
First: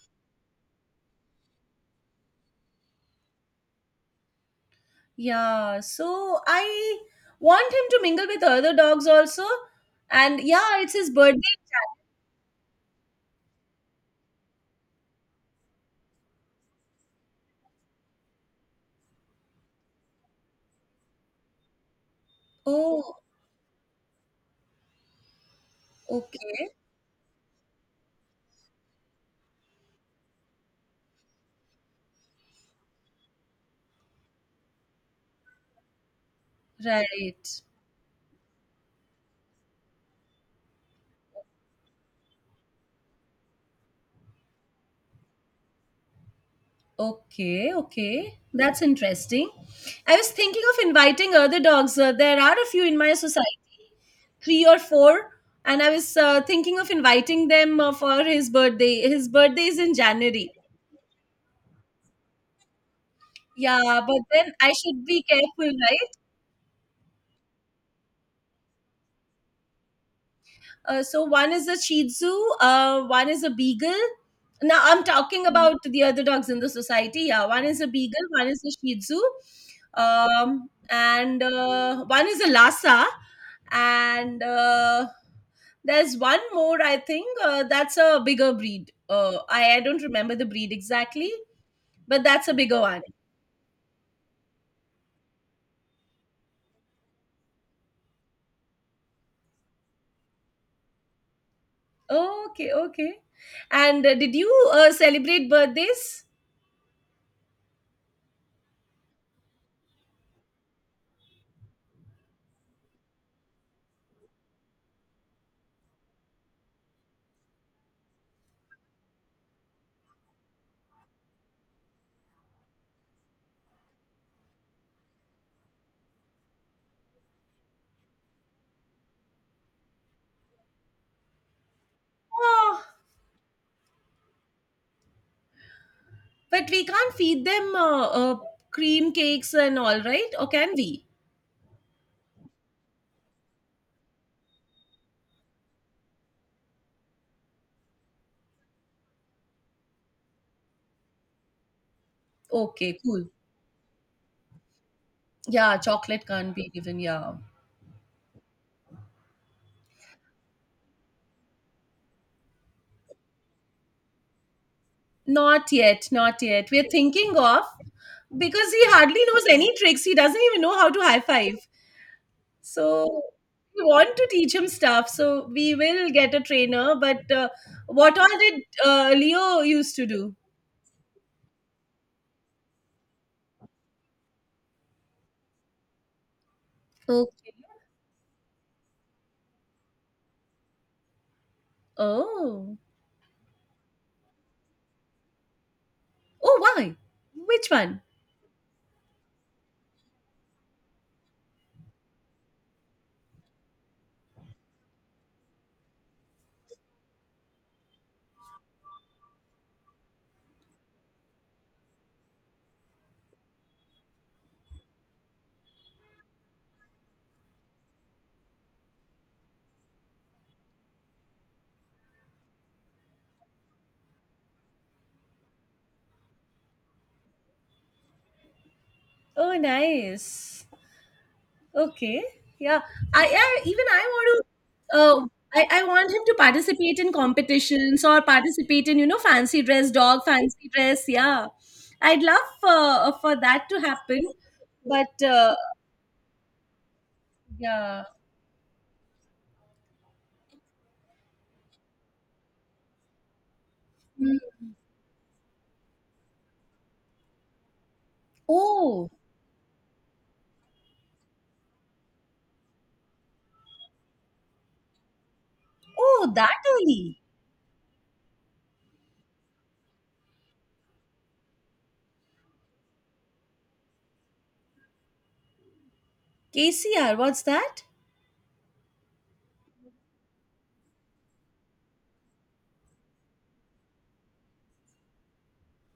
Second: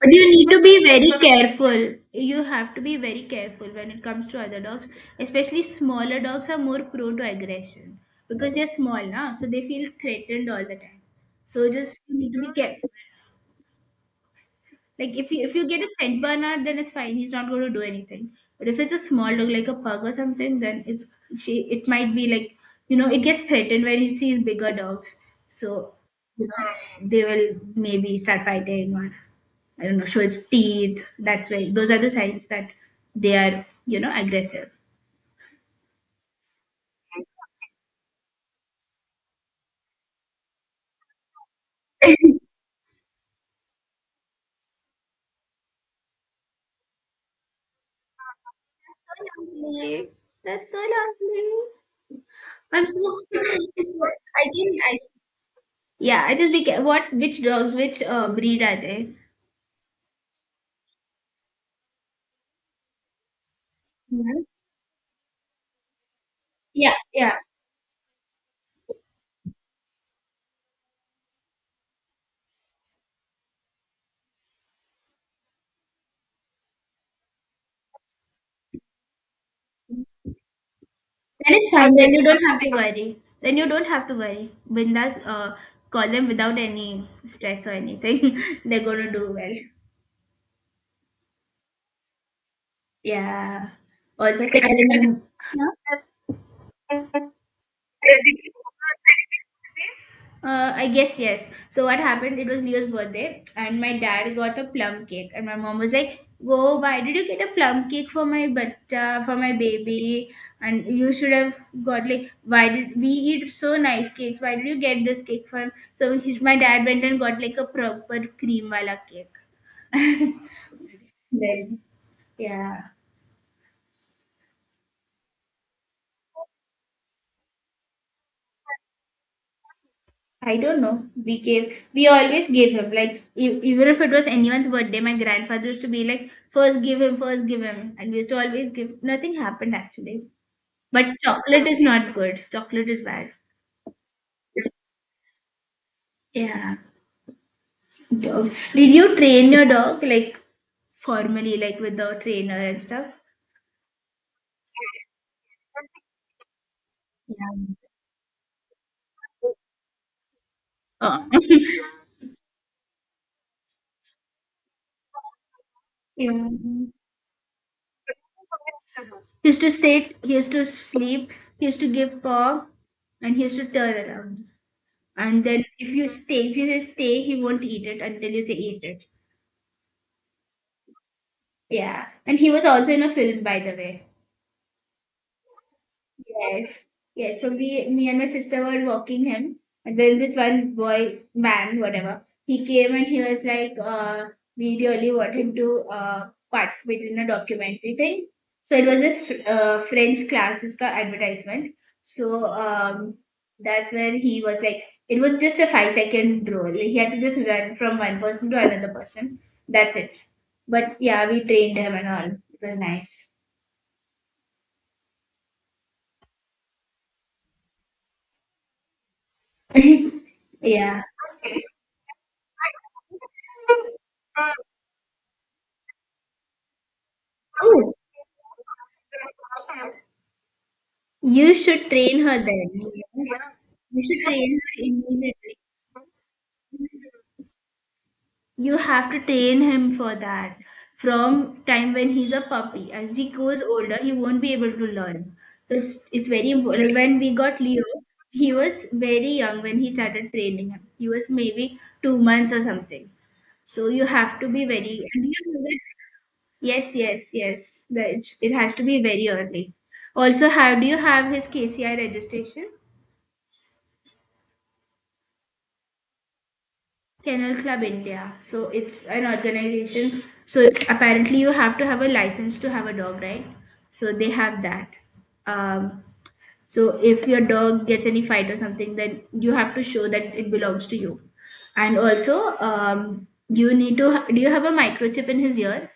[SPEAKER 2] But you need to be very careful. You have to be very careful when it comes to other dogs. Especially
[SPEAKER 1] Yeah,
[SPEAKER 2] smaller
[SPEAKER 1] so
[SPEAKER 2] dogs are more
[SPEAKER 1] I
[SPEAKER 2] prone to
[SPEAKER 1] want him to
[SPEAKER 2] aggression
[SPEAKER 1] mingle with
[SPEAKER 2] because they're
[SPEAKER 1] other
[SPEAKER 2] small
[SPEAKER 1] dogs
[SPEAKER 2] now,
[SPEAKER 1] also.
[SPEAKER 2] so they feel
[SPEAKER 1] And
[SPEAKER 2] threatened all the
[SPEAKER 1] yeah, it's
[SPEAKER 2] time.
[SPEAKER 1] his birthday.
[SPEAKER 2] So just you need to be careful. Like if you get a Saint Bernard, then it's fine. He's not going to do anything. But if it's a small dog like a pug or something, then it's she. It might be like, you know,
[SPEAKER 1] Oh,
[SPEAKER 2] it gets threatened when it sees bigger dogs. So you
[SPEAKER 1] okay.
[SPEAKER 2] know, they will maybe start fighting or I don't know, show its teeth. That's why those are the signs that they are, you know, aggressive. So
[SPEAKER 1] Right. Okay, okay. That's interesting.
[SPEAKER 2] lovely.
[SPEAKER 1] I was thinking
[SPEAKER 2] That's so
[SPEAKER 1] of inviting
[SPEAKER 2] lovely.
[SPEAKER 1] other dogs. There are a few
[SPEAKER 2] I'm
[SPEAKER 1] in my
[SPEAKER 2] so
[SPEAKER 1] society,
[SPEAKER 2] it's so- I
[SPEAKER 1] three or
[SPEAKER 2] can I
[SPEAKER 1] four, and I was
[SPEAKER 2] yeah, I just
[SPEAKER 1] thinking of
[SPEAKER 2] what which
[SPEAKER 1] inviting
[SPEAKER 2] dogs,
[SPEAKER 1] them
[SPEAKER 2] which
[SPEAKER 1] for his
[SPEAKER 2] breed are
[SPEAKER 1] birthday.
[SPEAKER 2] they?
[SPEAKER 1] His birthday is in January. Yeah, but
[SPEAKER 2] Yeah.
[SPEAKER 1] then I should be careful, right?
[SPEAKER 2] Yeah, yeah.
[SPEAKER 1] So one is a Shih Tzu, one is a Beagle. Now I'm talking about the other dogs in the society. Yeah, one is a Beagle, one is a Shih Tzu, and
[SPEAKER 2] Then it's fine. Okay. Then you
[SPEAKER 1] one is
[SPEAKER 2] don't
[SPEAKER 1] a
[SPEAKER 2] have to
[SPEAKER 1] Lhasa,
[SPEAKER 2] worry. Then you don't have to
[SPEAKER 1] and
[SPEAKER 2] worry. Bindas call
[SPEAKER 1] there's
[SPEAKER 2] them
[SPEAKER 1] one
[SPEAKER 2] without
[SPEAKER 1] more I
[SPEAKER 2] any
[SPEAKER 1] think
[SPEAKER 2] stress or
[SPEAKER 1] that's a
[SPEAKER 2] anything.
[SPEAKER 1] bigger
[SPEAKER 2] They're
[SPEAKER 1] breed.
[SPEAKER 2] gonna do
[SPEAKER 1] Uh,
[SPEAKER 2] well.
[SPEAKER 1] I I don't remember the breed exactly, but that's a bigger one.
[SPEAKER 2] Yeah. Also I guess yes. So what happened? It was
[SPEAKER 1] Okay,
[SPEAKER 2] Leo's
[SPEAKER 1] okay.
[SPEAKER 2] birthday, and my
[SPEAKER 1] And did
[SPEAKER 2] dad
[SPEAKER 1] you
[SPEAKER 2] got a plum cake, and
[SPEAKER 1] celebrate
[SPEAKER 2] my mom was like,
[SPEAKER 1] birthdays?
[SPEAKER 2] "Whoa, why did you get a plum cake for my but for my baby? And you should have got like, why did we eat so nice cakes? Why did you get this cake for him?" So his, my dad went and got like a proper cream wala cake. Then yeah. I don't know. We always gave
[SPEAKER 1] Oh,
[SPEAKER 2] him. Like, even if it was anyone's birthday, my grandfather used to be like,
[SPEAKER 1] but
[SPEAKER 2] first
[SPEAKER 1] we
[SPEAKER 2] give
[SPEAKER 1] can't
[SPEAKER 2] him,
[SPEAKER 1] feed
[SPEAKER 2] first give
[SPEAKER 1] them
[SPEAKER 2] him. And we used to always give.
[SPEAKER 1] cream
[SPEAKER 2] Nothing
[SPEAKER 1] cakes
[SPEAKER 2] happened
[SPEAKER 1] and all,
[SPEAKER 2] actually.
[SPEAKER 1] right? Or can we?
[SPEAKER 2] But chocolate is not good. Chocolate is bad. Yeah. Dogs. Did you train your dog, like, formally, like with the trainer and
[SPEAKER 1] Okay,
[SPEAKER 2] stuff?
[SPEAKER 1] cool. Yeah, chocolate can't be given. Yeah.
[SPEAKER 2] Yeah. Oh.
[SPEAKER 1] Not yet, not
[SPEAKER 2] Yeah.
[SPEAKER 1] yet. We're thinking of because he hardly knows
[SPEAKER 2] He used to
[SPEAKER 1] any tricks. He
[SPEAKER 2] sit, he
[SPEAKER 1] doesn't
[SPEAKER 2] used
[SPEAKER 1] even
[SPEAKER 2] to
[SPEAKER 1] know how to high
[SPEAKER 2] sleep,
[SPEAKER 1] five.
[SPEAKER 2] he used to give paw,
[SPEAKER 1] So
[SPEAKER 2] and he used to
[SPEAKER 1] we
[SPEAKER 2] turn
[SPEAKER 1] want to
[SPEAKER 2] around.
[SPEAKER 1] teach him stuff.
[SPEAKER 2] And
[SPEAKER 1] So
[SPEAKER 2] then
[SPEAKER 1] we will get a
[SPEAKER 2] if you say
[SPEAKER 1] trainer.
[SPEAKER 2] stay,
[SPEAKER 1] But
[SPEAKER 2] he won't eat it
[SPEAKER 1] what
[SPEAKER 2] until
[SPEAKER 1] all
[SPEAKER 2] you say
[SPEAKER 1] did
[SPEAKER 2] eat it.
[SPEAKER 1] Leo used to do?
[SPEAKER 2] Yeah. And he was also in a film, by the way. Yes. Yes. So
[SPEAKER 1] Okay.
[SPEAKER 2] we, me and my sister were walking him, and then this one boy, man, whatever, he
[SPEAKER 1] Oh.
[SPEAKER 2] came and he was like, we really want him to
[SPEAKER 1] Oh, why?
[SPEAKER 2] participate in a
[SPEAKER 1] Which
[SPEAKER 2] documentary
[SPEAKER 1] one?
[SPEAKER 2] thing. So it was this French classes ka advertisement. So that's where he was like, it was just a 5 second role. He had to just run from one person to another person. That's it. But yeah, we trained him and all. It was nice. Yeah.
[SPEAKER 1] Oh, nice.
[SPEAKER 2] You should train
[SPEAKER 1] Okay.
[SPEAKER 2] her
[SPEAKER 1] Yeah.
[SPEAKER 2] then.
[SPEAKER 1] I, I even
[SPEAKER 2] You
[SPEAKER 1] I
[SPEAKER 2] should
[SPEAKER 1] want
[SPEAKER 2] train her
[SPEAKER 1] to
[SPEAKER 2] immediately.
[SPEAKER 1] I want him to participate in competitions or
[SPEAKER 2] You
[SPEAKER 1] participate in, you
[SPEAKER 2] have
[SPEAKER 1] know,
[SPEAKER 2] to train
[SPEAKER 1] fancy dress,
[SPEAKER 2] him for
[SPEAKER 1] dog
[SPEAKER 2] that.
[SPEAKER 1] fancy dress. Yeah.
[SPEAKER 2] From time when
[SPEAKER 1] I'd
[SPEAKER 2] he's
[SPEAKER 1] love
[SPEAKER 2] a puppy, as he
[SPEAKER 1] for
[SPEAKER 2] grows
[SPEAKER 1] that to
[SPEAKER 2] older, he
[SPEAKER 1] happen.
[SPEAKER 2] won't be able to
[SPEAKER 1] But
[SPEAKER 2] learn. So it's very important. When we got Leo,
[SPEAKER 1] yeah.
[SPEAKER 2] he was very young when he started training him. He was maybe 2 months or something. So you have to
[SPEAKER 1] Mm.
[SPEAKER 2] be very and you have to yes, yes, yes. That it has to be
[SPEAKER 1] Oh,
[SPEAKER 2] very early. Also, how do you have his KCI registration?
[SPEAKER 1] oh, that early.
[SPEAKER 2] Kennel Club India. So it's an organization. So it's, apparently you have to have a license to have a dog, right? So they have that. Um, so
[SPEAKER 1] KCR,
[SPEAKER 2] if your
[SPEAKER 1] what's that?
[SPEAKER 2] dog gets any fight or something, then you have to show that it belongs to you. And also, you need to. Do you have a microchip in his ear?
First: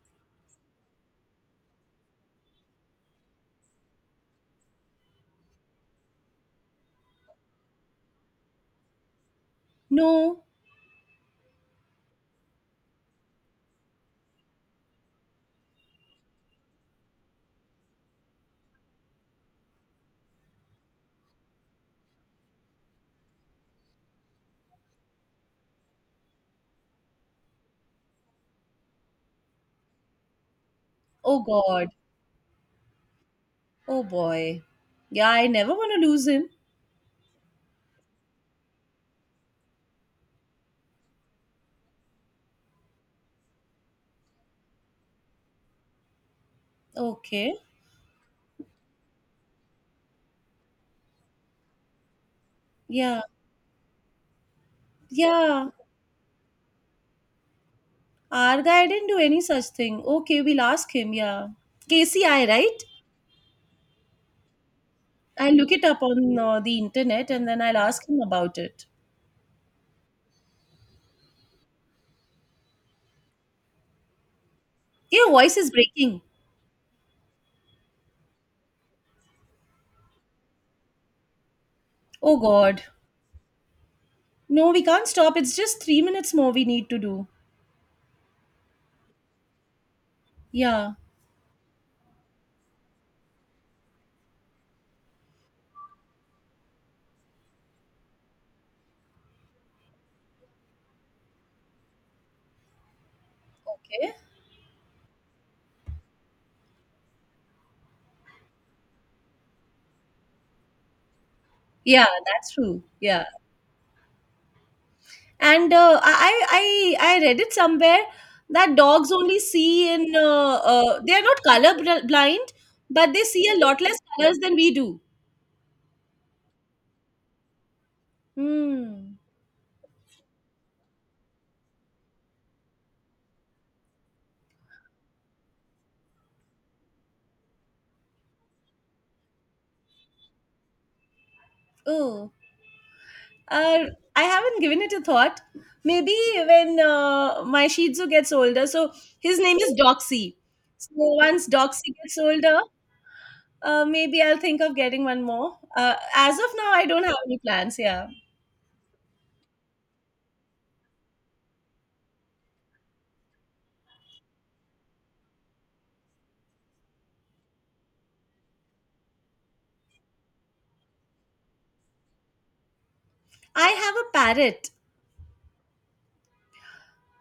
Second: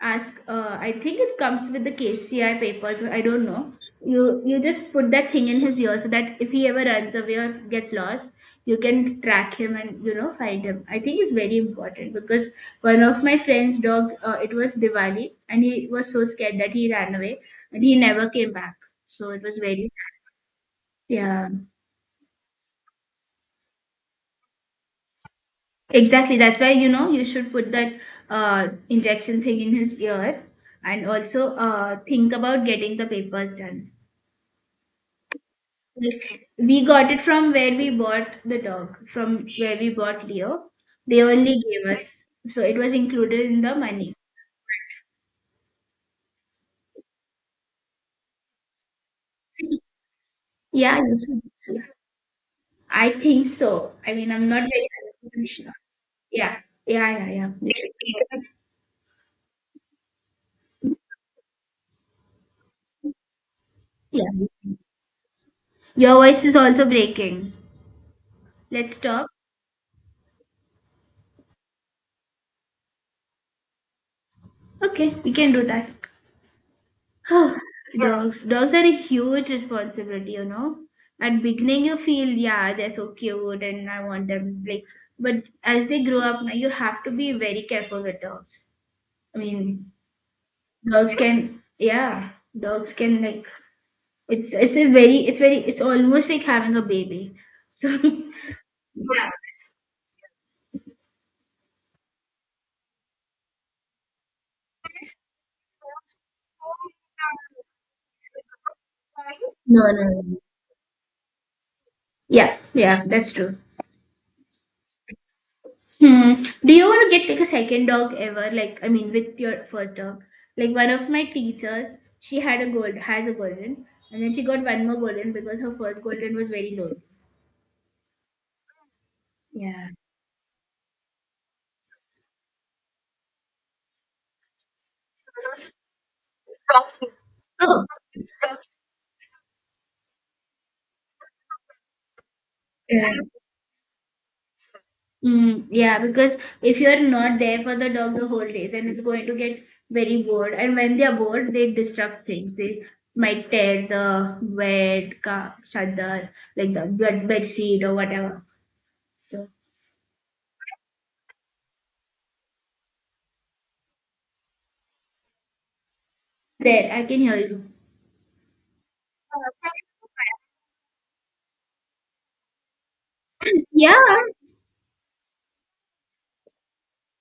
[SPEAKER 2] Ask, I think it comes with the KCI papers, I don't know. You just put that thing in his ear so that if he ever runs away or gets lost, you can track him and, you know,
[SPEAKER 1] No.
[SPEAKER 2] find him. I think it's very important because one of my friend's dog, it was Diwali and he was so scared that he ran away and he never came back. So it was very sad. Yeah, exactly, that's why, you know, you should put that injection thing in his ear. And
[SPEAKER 1] Oh
[SPEAKER 2] also,
[SPEAKER 1] God.
[SPEAKER 2] think about getting the papers done.
[SPEAKER 1] Oh boy. Yeah, I never want to lose him.
[SPEAKER 2] Like, we got it from where we bought the dog, from where we bought Leo. They only gave us, so it was included in the money.
[SPEAKER 1] Okay.
[SPEAKER 2] Yeah, you should see. I
[SPEAKER 1] Yeah.
[SPEAKER 2] think so. I mean, I'm not very 100%
[SPEAKER 1] Yeah.
[SPEAKER 2] sure. Yeah, yeah, yeah, yeah. You should go.
[SPEAKER 1] Our guy didn't do any such thing. Okay, we'll ask him. Yeah. KCI, right?
[SPEAKER 2] Yeah.
[SPEAKER 1] I'll look it up
[SPEAKER 2] Your
[SPEAKER 1] on
[SPEAKER 2] voice is
[SPEAKER 1] the
[SPEAKER 2] also
[SPEAKER 1] internet and
[SPEAKER 2] breaking.
[SPEAKER 1] then I'll ask him about it.
[SPEAKER 2] Let's stop. Okay,
[SPEAKER 1] Your
[SPEAKER 2] we can
[SPEAKER 1] voice
[SPEAKER 2] do
[SPEAKER 1] is
[SPEAKER 2] that.
[SPEAKER 1] breaking.
[SPEAKER 2] Dogs, dogs are a huge responsibility, you know. At beginning, you feel,
[SPEAKER 1] Oh,
[SPEAKER 2] yeah,
[SPEAKER 1] God.
[SPEAKER 2] they're so cute and I want them,
[SPEAKER 1] No, we
[SPEAKER 2] like,
[SPEAKER 1] can't
[SPEAKER 2] but
[SPEAKER 1] stop. It's just
[SPEAKER 2] as
[SPEAKER 1] three
[SPEAKER 2] they grow
[SPEAKER 1] minutes
[SPEAKER 2] up
[SPEAKER 1] more
[SPEAKER 2] now,
[SPEAKER 1] we
[SPEAKER 2] you
[SPEAKER 1] need to
[SPEAKER 2] have to
[SPEAKER 1] do.
[SPEAKER 2] be very careful with dogs. I mean,
[SPEAKER 1] Yeah.
[SPEAKER 2] dogs can, yeah, dogs can, like, it's a very, it's almost like having a baby. So, no,
[SPEAKER 1] Okay.
[SPEAKER 2] no, it's-
[SPEAKER 1] Yeah, that's
[SPEAKER 2] yeah,
[SPEAKER 1] true.
[SPEAKER 2] yeah,
[SPEAKER 1] Yeah.
[SPEAKER 2] that's true.
[SPEAKER 1] And
[SPEAKER 2] Hmm. Do you want to
[SPEAKER 1] I
[SPEAKER 2] get like
[SPEAKER 1] read
[SPEAKER 2] a
[SPEAKER 1] it
[SPEAKER 2] second
[SPEAKER 1] somewhere
[SPEAKER 2] dog ever?
[SPEAKER 1] that
[SPEAKER 2] Like, I
[SPEAKER 1] dogs
[SPEAKER 2] mean,
[SPEAKER 1] only
[SPEAKER 2] with your
[SPEAKER 1] see
[SPEAKER 2] first
[SPEAKER 1] in,
[SPEAKER 2] dog. Like one of
[SPEAKER 1] they are
[SPEAKER 2] my
[SPEAKER 1] not
[SPEAKER 2] teachers, she
[SPEAKER 1] blind,
[SPEAKER 2] had a
[SPEAKER 1] but they
[SPEAKER 2] has a
[SPEAKER 1] see a lot
[SPEAKER 2] golden,
[SPEAKER 1] less
[SPEAKER 2] and then
[SPEAKER 1] colors
[SPEAKER 2] she
[SPEAKER 1] than
[SPEAKER 2] got
[SPEAKER 1] we
[SPEAKER 2] one more
[SPEAKER 1] do.
[SPEAKER 2] golden because her first golden was very low.
[SPEAKER 1] Hmm.
[SPEAKER 2] Yeah. Oh.
[SPEAKER 1] Oh. Uh, I haven't given it a thought.
[SPEAKER 2] Mm, yeah,
[SPEAKER 1] Maybe
[SPEAKER 2] because
[SPEAKER 1] when
[SPEAKER 2] if you're not there
[SPEAKER 1] my
[SPEAKER 2] for the
[SPEAKER 1] Shih Tzu
[SPEAKER 2] dog the
[SPEAKER 1] gets
[SPEAKER 2] whole
[SPEAKER 1] older,
[SPEAKER 2] day, then
[SPEAKER 1] so
[SPEAKER 2] it's going to
[SPEAKER 1] his name
[SPEAKER 2] get
[SPEAKER 1] is
[SPEAKER 2] very
[SPEAKER 1] Doxy.
[SPEAKER 2] bored. And
[SPEAKER 1] So
[SPEAKER 2] when they're
[SPEAKER 1] once
[SPEAKER 2] bored, they
[SPEAKER 1] Doxy gets
[SPEAKER 2] destruct things.
[SPEAKER 1] older,
[SPEAKER 2] They might tear
[SPEAKER 1] maybe I'll
[SPEAKER 2] the
[SPEAKER 1] think of getting
[SPEAKER 2] bed,
[SPEAKER 1] one
[SPEAKER 2] ka,
[SPEAKER 1] more.
[SPEAKER 2] chadar,
[SPEAKER 1] As of now,
[SPEAKER 2] like
[SPEAKER 1] I
[SPEAKER 2] the
[SPEAKER 1] don't have
[SPEAKER 2] bed,
[SPEAKER 1] any
[SPEAKER 2] bed
[SPEAKER 1] plans.
[SPEAKER 2] sheet or
[SPEAKER 1] Yeah,
[SPEAKER 2] whatever. So there, I can hear you.
[SPEAKER 1] I have
[SPEAKER 2] Yeah.
[SPEAKER 1] a parrot.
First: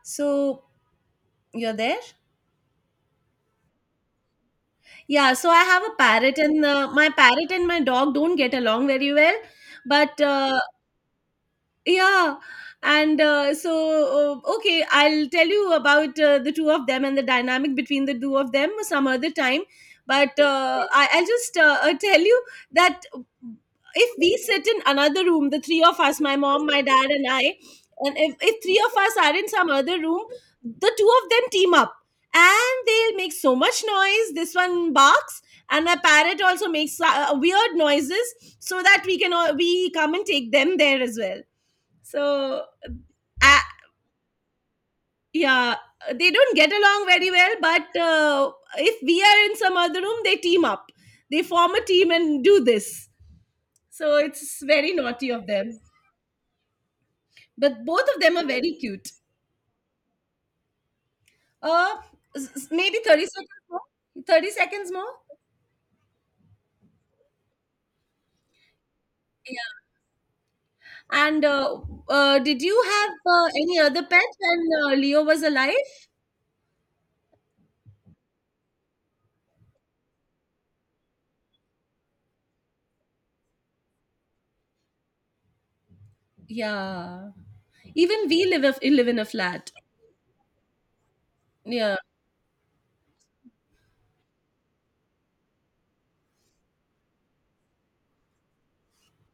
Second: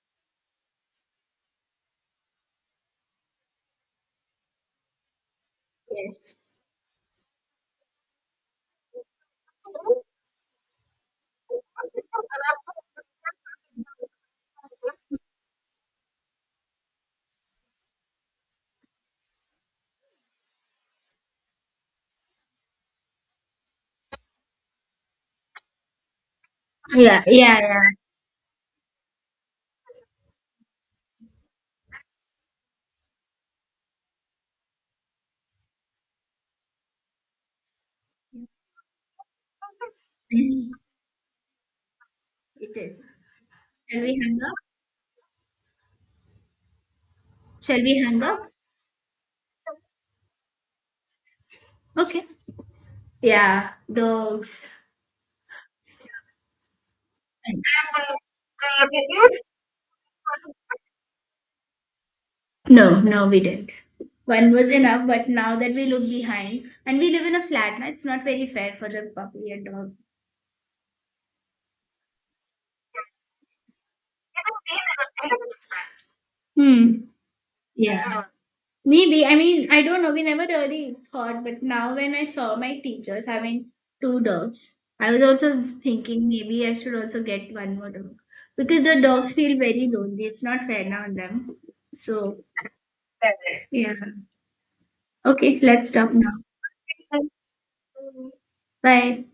[SPEAKER 1] So you're there? Yeah. So I have a
[SPEAKER 2] Yes.
[SPEAKER 1] parrot, and my parrot and my dog don't get along very well. But yeah and so okay, I'll tell you about the two of them and the dynamic between the two of them some other time, but I'll just tell you that if we sit in another room, the three of us, my mom, my dad
[SPEAKER 2] Yeah,
[SPEAKER 1] and I,
[SPEAKER 2] yeah,
[SPEAKER 1] and if three of us are in some other room, the two of them team up and they'll make so much noise. This one barks, and my parrot also makes weird noises so that we come and take
[SPEAKER 2] yeah.
[SPEAKER 1] them there as well. So
[SPEAKER 2] It is.
[SPEAKER 1] uh,
[SPEAKER 2] Shall we hang up?
[SPEAKER 1] yeah, they don't get along very well,
[SPEAKER 2] Shall
[SPEAKER 1] but
[SPEAKER 2] we hang up?
[SPEAKER 1] if we are in some other room, they team up, they form a team
[SPEAKER 2] Okay.
[SPEAKER 1] and do this.
[SPEAKER 2] Yeah,
[SPEAKER 1] So it's
[SPEAKER 2] dogs.
[SPEAKER 1] very naughty of them, but both of them are very cute. uh Maybe
[SPEAKER 2] No,
[SPEAKER 1] 30
[SPEAKER 2] no, we
[SPEAKER 1] seconds
[SPEAKER 2] didn't.
[SPEAKER 1] more. 30
[SPEAKER 2] One was
[SPEAKER 1] seconds
[SPEAKER 2] enough,
[SPEAKER 1] more,
[SPEAKER 2] but now that we look behind and we live in a flat, now it's not very fair for the puppy and
[SPEAKER 1] yeah.
[SPEAKER 2] dog.
[SPEAKER 1] And did you have any other pet when Leo was alive?
[SPEAKER 2] Hmm. Yeah. Maybe. I mean, I don't know. We never really thought, but now when I saw my teachers having 2 dogs, I was also thinking maybe I should also
[SPEAKER 1] Yeah,
[SPEAKER 2] get one more dog
[SPEAKER 1] even we
[SPEAKER 2] because the
[SPEAKER 1] live in a
[SPEAKER 2] dogs feel
[SPEAKER 1] flat.
[SPEAKER 2] very lonely. It's not fair now on them.
[SPEAKER 1] Yeah.
[SPEAKER 2] So yeah. Okay, let's stop now. Bye.